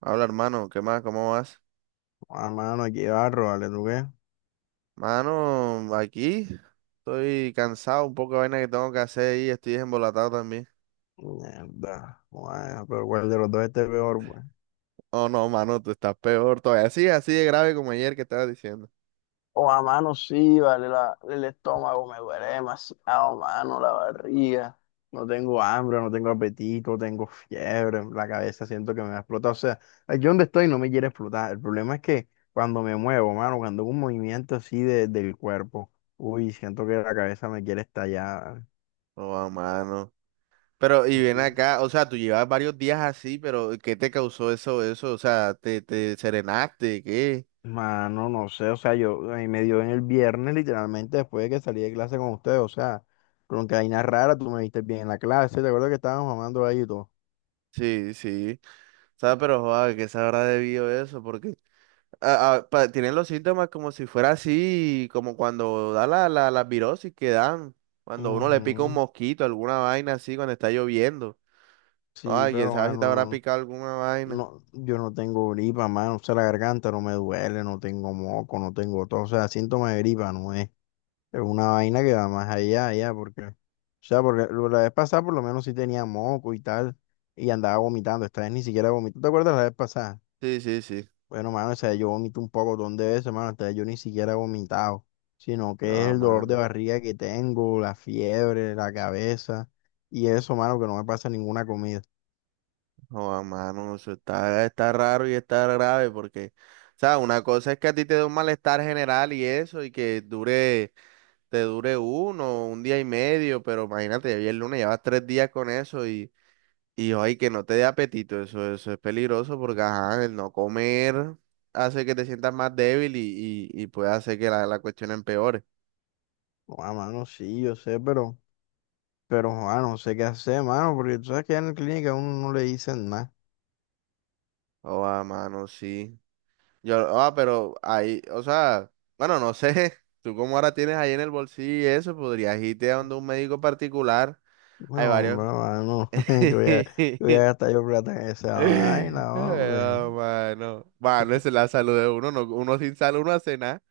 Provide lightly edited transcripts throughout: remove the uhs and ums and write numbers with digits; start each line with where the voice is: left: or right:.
right: Habla, hermano, ¿qué más? ¿Cómo vas?
left: Mano, aquí barro, vale, ¿tú qué?
right: Mano, aquí estoy cansado, un poco de vaina que tengo que hacer y estoy embolatado también.
left: Mierda. Bueno, pero ¿cuál de los dos esté peor, pues?
right: Oh, no, mano, tú estás peor todavía. Sí, así de grave como ayer que estabas diciendo.
left: Oh, a mano sí, vale, el estómago me duele demasiado, mano, la barriga. No tengo hambre, no tengo apetito, tengo fiebre, la cabeza siento que me va a explotar. O sea, aquí donde estoy no me quiere explotar. El problema es que cuando me muevo, mano, cuando hago un movimiento así del cuerpo, uy, siento que la cabeza me quiere estallar.
right: Oh, ah, mano. Pero, y ven acá, o sea, tú llevas varios días así, pero ¿qué te causó eso? O sea, ¿te serenaste? ¿Qué?
left: Mano, no sé, o sea, yo ahí me dio en el viernes, literalmente después de que salí de clase con ustedes, o sea, con que vaina rara, tú me viste bien en la clase, te acuerdas que estábamos mamando ahí y todo.
right: Sí, sí. O sea, pero, joder, ¿qué se habrá debido eso? Porque tienen los síntomas como si fuera así, como cuando da la virosis que dan, cuando uno le pica un
left: Ujú.
right: mosquito, alguna vaina así, cuando está lloviendo.
left: Sí,
right: Ay, quién
left: pero
right: sabe si te habrá
left: mano,
right: picado alguna vaina.
left: no, no, yo no tengo gripa, mano, o sea, la garganta no me duele, no tengo moco, no tengo todo, o sea, síntoma de gripa no es, es una vaina que va más allá, porque, o sea, porque la vez pasada por lo menos sí tenía moco y tal, y andaba vomitando, esta vez ni siquiera vomito, ¿te acuerdas la vez pasada?
right: Sí, sí, sí.
left: Bueno, mano, o sea, yo vomito un poco de veces, mano, hasta yo ni siquiera he vomitado, sino que es
right: No,
left: el dolor de
right: mano.
left: barriga que tengo, la fiebre, la cabeza, y eso, mano, que no me pasa ninguna comida.
right: No, mano, eso está, está raro y está grave porque, o sea, una cosa es que a ti te dé un malestar general y eso, y que dure, te dure uno, un día y medio, pero imagínate, ya el lunes llevas tres días con eso. Y ay, que no te dé apetito, eso es peligroso porque ajá, el no comer hace que te sientas más débil y, y puede hacer que la cuestión empeore.
left: No, mano, sí, yo sé, pero, mano, no sé qué hacer, mano, porque tú sabes que en la clínica a uno no le dicen nada.
right: Oh, ah, mano, sí. Yo, ah, pero ahí, o sea, bueno, no sé, tú como ahora tienes ahí en el bolsillo y eso, podrías irte a donde un médico particular.
left: No,
right: Hay varios.
left: hombre, mano, que voy a gastar yo plata en esa
right: Ay,
left: vaina, hombre.
right: ah, mano, mano, esa es la salud de uno, no, uno sin salud no hace nada.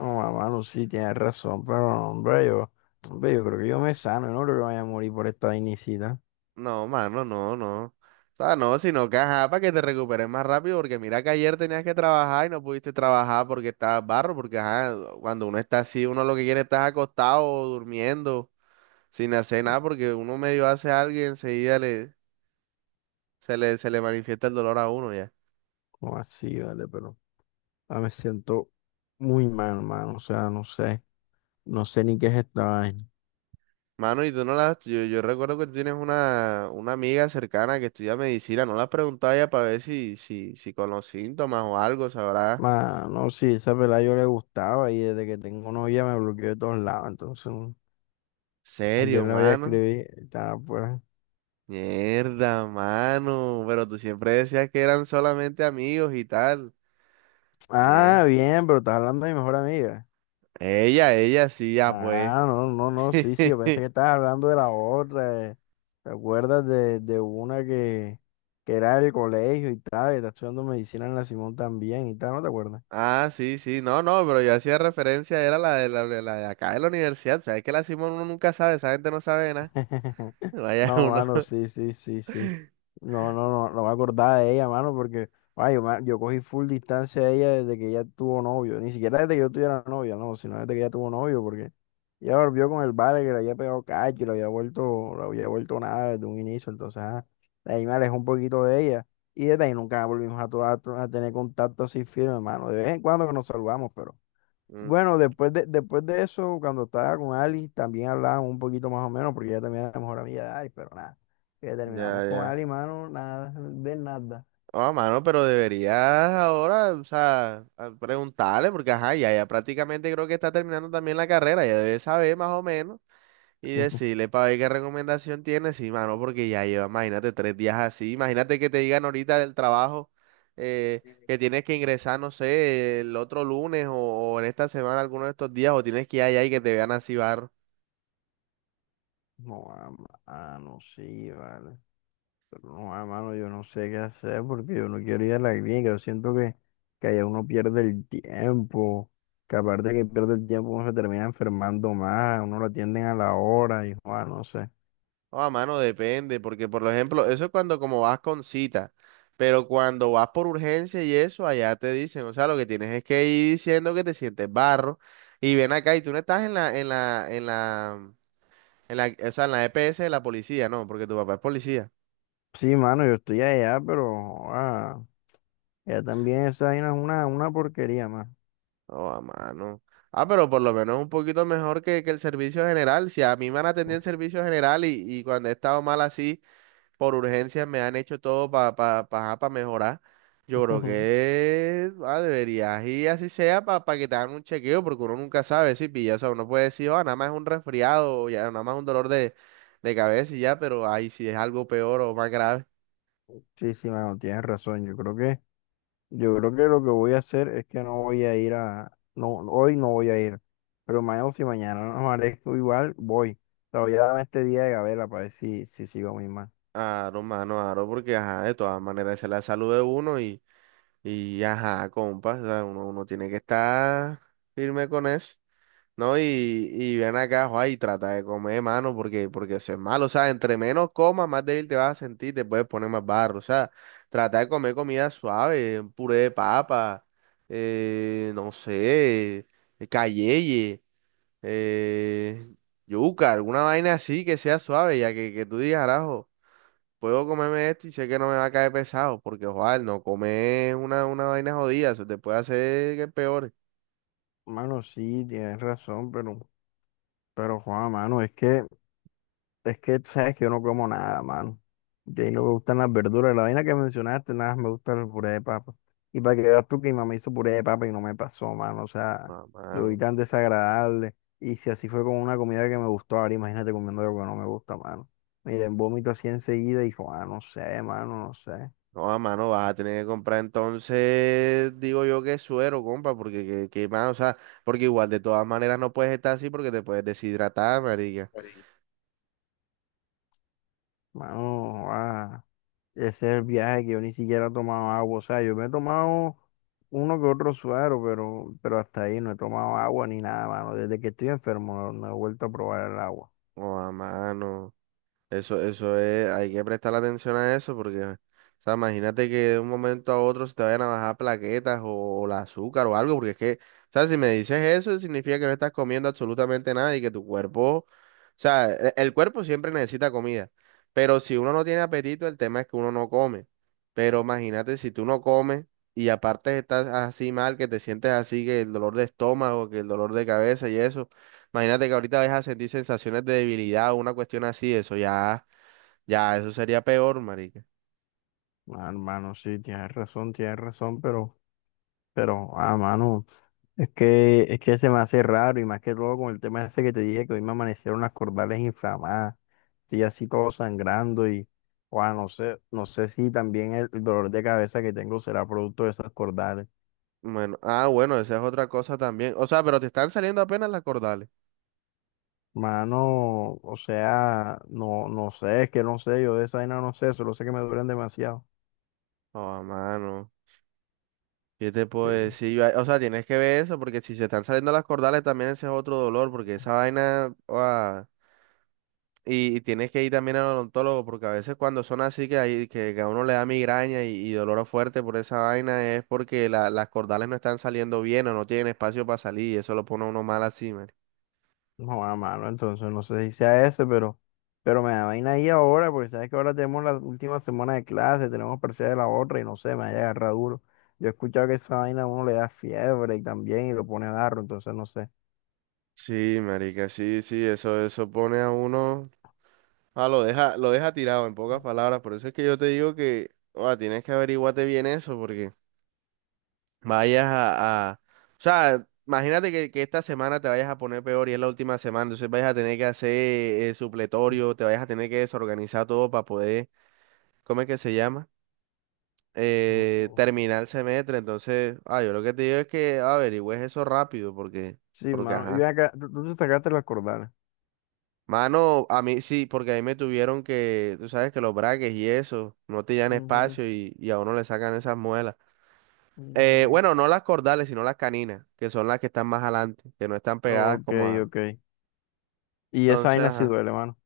left: No, mano, sí, tienes razón, pero, hombre, yo creo que yo me sano, yo no creo que vaya a morir por esta vainicita.
right: No, mano, no, no. O sea, no, sino que ajá, para que te recuperes más rápido, porque mira que ayer tenías que trabajar y no pudiste trabajar porque estabas barro, porque ajá, cuando uno está así, uno lo que quiere es estar acostado, o durmiendo, sin hacer nada, porque uno medio hace algo y enseguida le, se le manifiesta el dolor a uno ya.
left: No, así, vale, pero me siento muy mal, mano. O sea, no sé, no sé ni qué es esta vaina.
right: Mano, y tú no las, yo recuerdo que tú tienes una amiga cercana que estudia medicina, no la has preguntado ya para ver si, si con los síntomas o algo, sabrá.
left: Mano, sí, esa pelada yo le gustaba y desde que tengo novia me bloqueó de todos lados. Entonces, ayer
right: Serio,
left: le voy a
right: mano.
left: escribir. Estaba pues.
right: Mierda, mano. Pero tú siempre decías que eran solamente amigos y tal. Ñe.
left: Ah, bien, pero estás hablando de mi mejor amiga.
right: Ella, sí, ya pues.
left: Ah, no, no, no, sí, sí, yo pensé que estabas hablando de la otra. ¿Te acuerdas de una que era del colegio y tal? Que está estudiando medicina en la Simón también y tal, ¿no te acuerdas?
right: Ah, sí, sí. No, no, pero yo hacía referencia, era la de la de acá de la universidad. O sea, es que la Simón uno nunca sabe, esa gente no sabe nada. Vaya
left: No,
right: uno.
left: mano, sí, sí, sí, sí. No, no, no, no me acordaba de ella, mano, porque ay, yo cogí full distancia de ella desde que ella tuvo novio. Ni siquiera desde que yo tuviera novia, no, sino desde que ella tuvo novio, porque ella volvió con el vale que le había pegado cacho, y le había vuelto nada desde un inicio. Entonces, de ahí me alejé un poquito de ella. Y desde ahí nunca volvimos a, a tener contacto así firme, mano. De vez en cuando que nos saludamos, pero.
right: Mm.
left: Bueno, después de eso, cuando estaba con Ali, también hablábamos un poquito más o menos, porque ella también era mejor amiga de Ali, pero nada. Ya
right: Ya,
left: terminamos con Ali,
right: ya.
left: mano, nada, de nada.
right: Oh, mano, pero deberías ahora, o sea, preguntarle, porque ajá, ya prácticamente creo que está terminando también la carrera, ya debe saber más o menos. Y decirle para ver qué recomendación tienes, sí, mano, porque ya lleva, imagínate, tres días así. Imagínate que te digan ahorita del trabajo, que tienes que ingresar, no sé, el otro lunes o en esta semana, alguno de estos días, o tienes que ir allá y que te vean así barro.
left: No, no, sí, vale. Pero no, mano, yo no sé qué hacer porque yo no quiero ir a la clínica. Yo siento que allá uno pierde el tiempo. Que aparte que pierde el tiempo, uno se termina enfermando más. Uno lo atienden a la hora y, no sé.
right: O a mano, depende, porque por ejemplo, eso es cuando como vas con cita, pero cuando vas por urgencia y eso, allá te dicen, o sea, lo que tienes es que ir diciendo que te sientes barro y ven acá y tú no estás en la En la, o sea, en la EPS de la policía, no, porque tu papá es policía.
left: Sí, mano, yo estoy allá, pero, ah, ya también esa vaina es una porquería más.
right: Oh, mano. Ah, pero por lo menos un poquito mejor que el servicio general. Si a mí me han atendido en servicio general y cuando he estado mal así, por urgencias me han hecho todo para pa, pa, pa pa mejorar. Yo creo que deberías ir así sea para que te hagan un chequeo, porque uno nunca sabe si pilla. O sea, uno puede decir, oh, nada más es un resfriado, o ya, nada más un dolor de cabeza y ya, pero ahí si es algo peor o más grave.
left: Sí, sí, mano, tienes razón. Yo creo que lo que voy a hacer es que no voy a ir a, no, hoy no voy a ir. Pero mañana, si mañana no amanezco igual, voy. O sea, voy a darme este día de gabela para ver si, si sigo mi mal.
right: Aro, mano, aro, porque ajá, de todas maneras esa es la salud de uno y ajá, compa, o sea, uno tiene que estar firme con eso, ¿no? Y ven acá, joa, y trata de comer, mano, porque eso es malo, o sea, entre menos comas, más débil te vas a sentir, te puedes poner más barro, o sea, trata de comer comida suave, un puré de papa, no sé, cayeye, eh, yuca, alguna vaina así que sea suave, ya que tú digas, arajo, puedo comerme esto y sé que no me va a caer pesado, porque ojalá no comer una vaina jodida, eso te puede hacer que peores.
left: Mano, sí, tienes razón, pero Juan, mano, es que tú sabes que yo no como nada, mano. Y ahí no me gustan las verduras. La vaina que mencionaste, nada, más me gusta el puré de papa. Y para que veas tú que mi mamá hizo puré de papa y no me pasó, mano. O sea,
right: No,
left: lo vi
right: mano.
left: tan desagradable. Y si así fue con una comida que me gustó, ahora imagínate comiendo algo que no me gusta, mano. Miren, vómito así enseguida y dijo, no sé, mano, no sé.
right: No, a mano, vas a tener que comprar entonces, digo yo que suero, compa, porque que mano, o sea, porque igual de todas maneras no puedes estar así porque te puedes deshidratar, marica.
left: Ori- Mano, ah. Ese es el viaje que yo ni siquiera he tomado agua. O sea, yo me he tomado uno que otro suero, pero hasta ahí no he tomado agua ni nada, mano. Desde que estoy enfermo no, no he vuelto a probar el agua.
right: No, a mano. Eso es, hay que prestar atención a eso porque, o sea, imagínate que de un momento a otro se te vayan a bajar plaquetas o, el azúcar o algo, porque es que, o sea, si me dices eso, significa que no estás comiendo absolutamente nada y que tu cuerpo, o sea, cuerpo siempre necesita comida, pero si uno no tiene apetito, el tema es que uno no come. Pero imagínate si tú no comes y aparte estás así mal, que te sientes así, que el dolor de estómago, que el dolor de cabeza y eso, imagínate que ahorita vas a sentir sensaciones de debilidad o una cuestión así, eso ya. Ya, eso sería peor, marica.
left: Ah, hermano, sí, tienes razón, pero, mano, es que se me hace raro y más que todo con el tema ese que te dije que hoy me amanecieron las cordales inflamadas, sí, así todo sangrando y, no sé, no sé si también el dolor de cabeza que tengo será producto de esas cordales.
right: Bueno, bueno, esa es otra cosa también. O sea, pero te están saliendo apenas las cordales.
left: Mano, o sea, no, no sé, es que no sé, yo de esa vaina no sé, solo sé que me duelen demasiado.
right: Oh, mano. ¿Qué te puedo
left: Sí.
right: decir? Yo- O sea, tienes que ver eso, porque si se están saliendo las cordales, también ese es otro dolor, porque esa vaina. Ah, y tienes que ir también al odontólogo, porque a veces cuando son así que, hay, que a uno le da migraña y dolor fuerte por esa vaina, es porque las cordales no están saliendo bien o no tienen espacio para salir, y eso lo pone a uno mal así, marica.
left: No, a mano, entonces no sé si sea ese, pero me da vaina ahí ahora, porque sabes que ahora tenemos la última semana de clase, tenemos parcial de la otra y no sé, me haya agarrado duro. Yo he escuchado que esa vaina a uno le da fiebre y también y lo pone darro, entonces no sé.
right: Sí, marica, sí, sí, eso pone a uno. Ah, lo deja tirado en pocas palabras. Por eso es que yo te digo que tienes que averiguarte bien eso, porque vayas O sea, imagínate que esta semana te vayas a poner peor y es la última semana, entonces vayas a tener que hacer supletorio, te vayas a tener que desorganizar todo para poder, ¿cómo es que se llama?
left: Ujú.
right: Terminar el semestre. Entonces, ah, yo lo que te digo es que averigües eso rápido,
left: Sí,
right: porque
left: mano. Y ven
right: ajá.
left: acá, tú te sacaste las cordales.
right: Mano, a mí sí, porque ahí me tuvieron que, tú sabes que los braques y eso, no tenían
left: Ujú.
right: espacio y a uno le sacan esas muelas.
left: Mm.
right: Bueno, no las cordales, sino las caninas, que son las que están más adelante, que no están pegadas
left: Ok,
right: como a...
left: ok. Y esa
right: Entonces,
left: vaina sí
right: ajá.
left: duele, mano.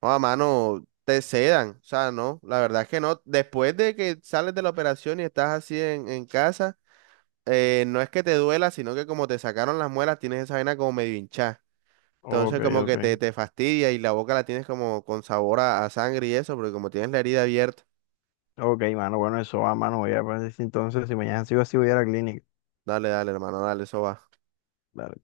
right: No, a mano, te sedan, o sea, no, la verdad es que no. Después de que sales de la operación y estás así en casa, no es que te duela, sino que como te sacaron las muelas, tienes esa vaina como medio hinchada.
left: Ok,
right: Entonces como
left: ok.
right: que te fastidia y la boca la tienes como con sabor a sangre y eso, porque como tienes la herida abierta.
left: Ok, mano, bueno, eso va, mano. Voy a ver si entonces, si mañana sigo así, voy a ir a la clínica.
right: Dale, dale, hermano, dale, eso va.
left: Dale.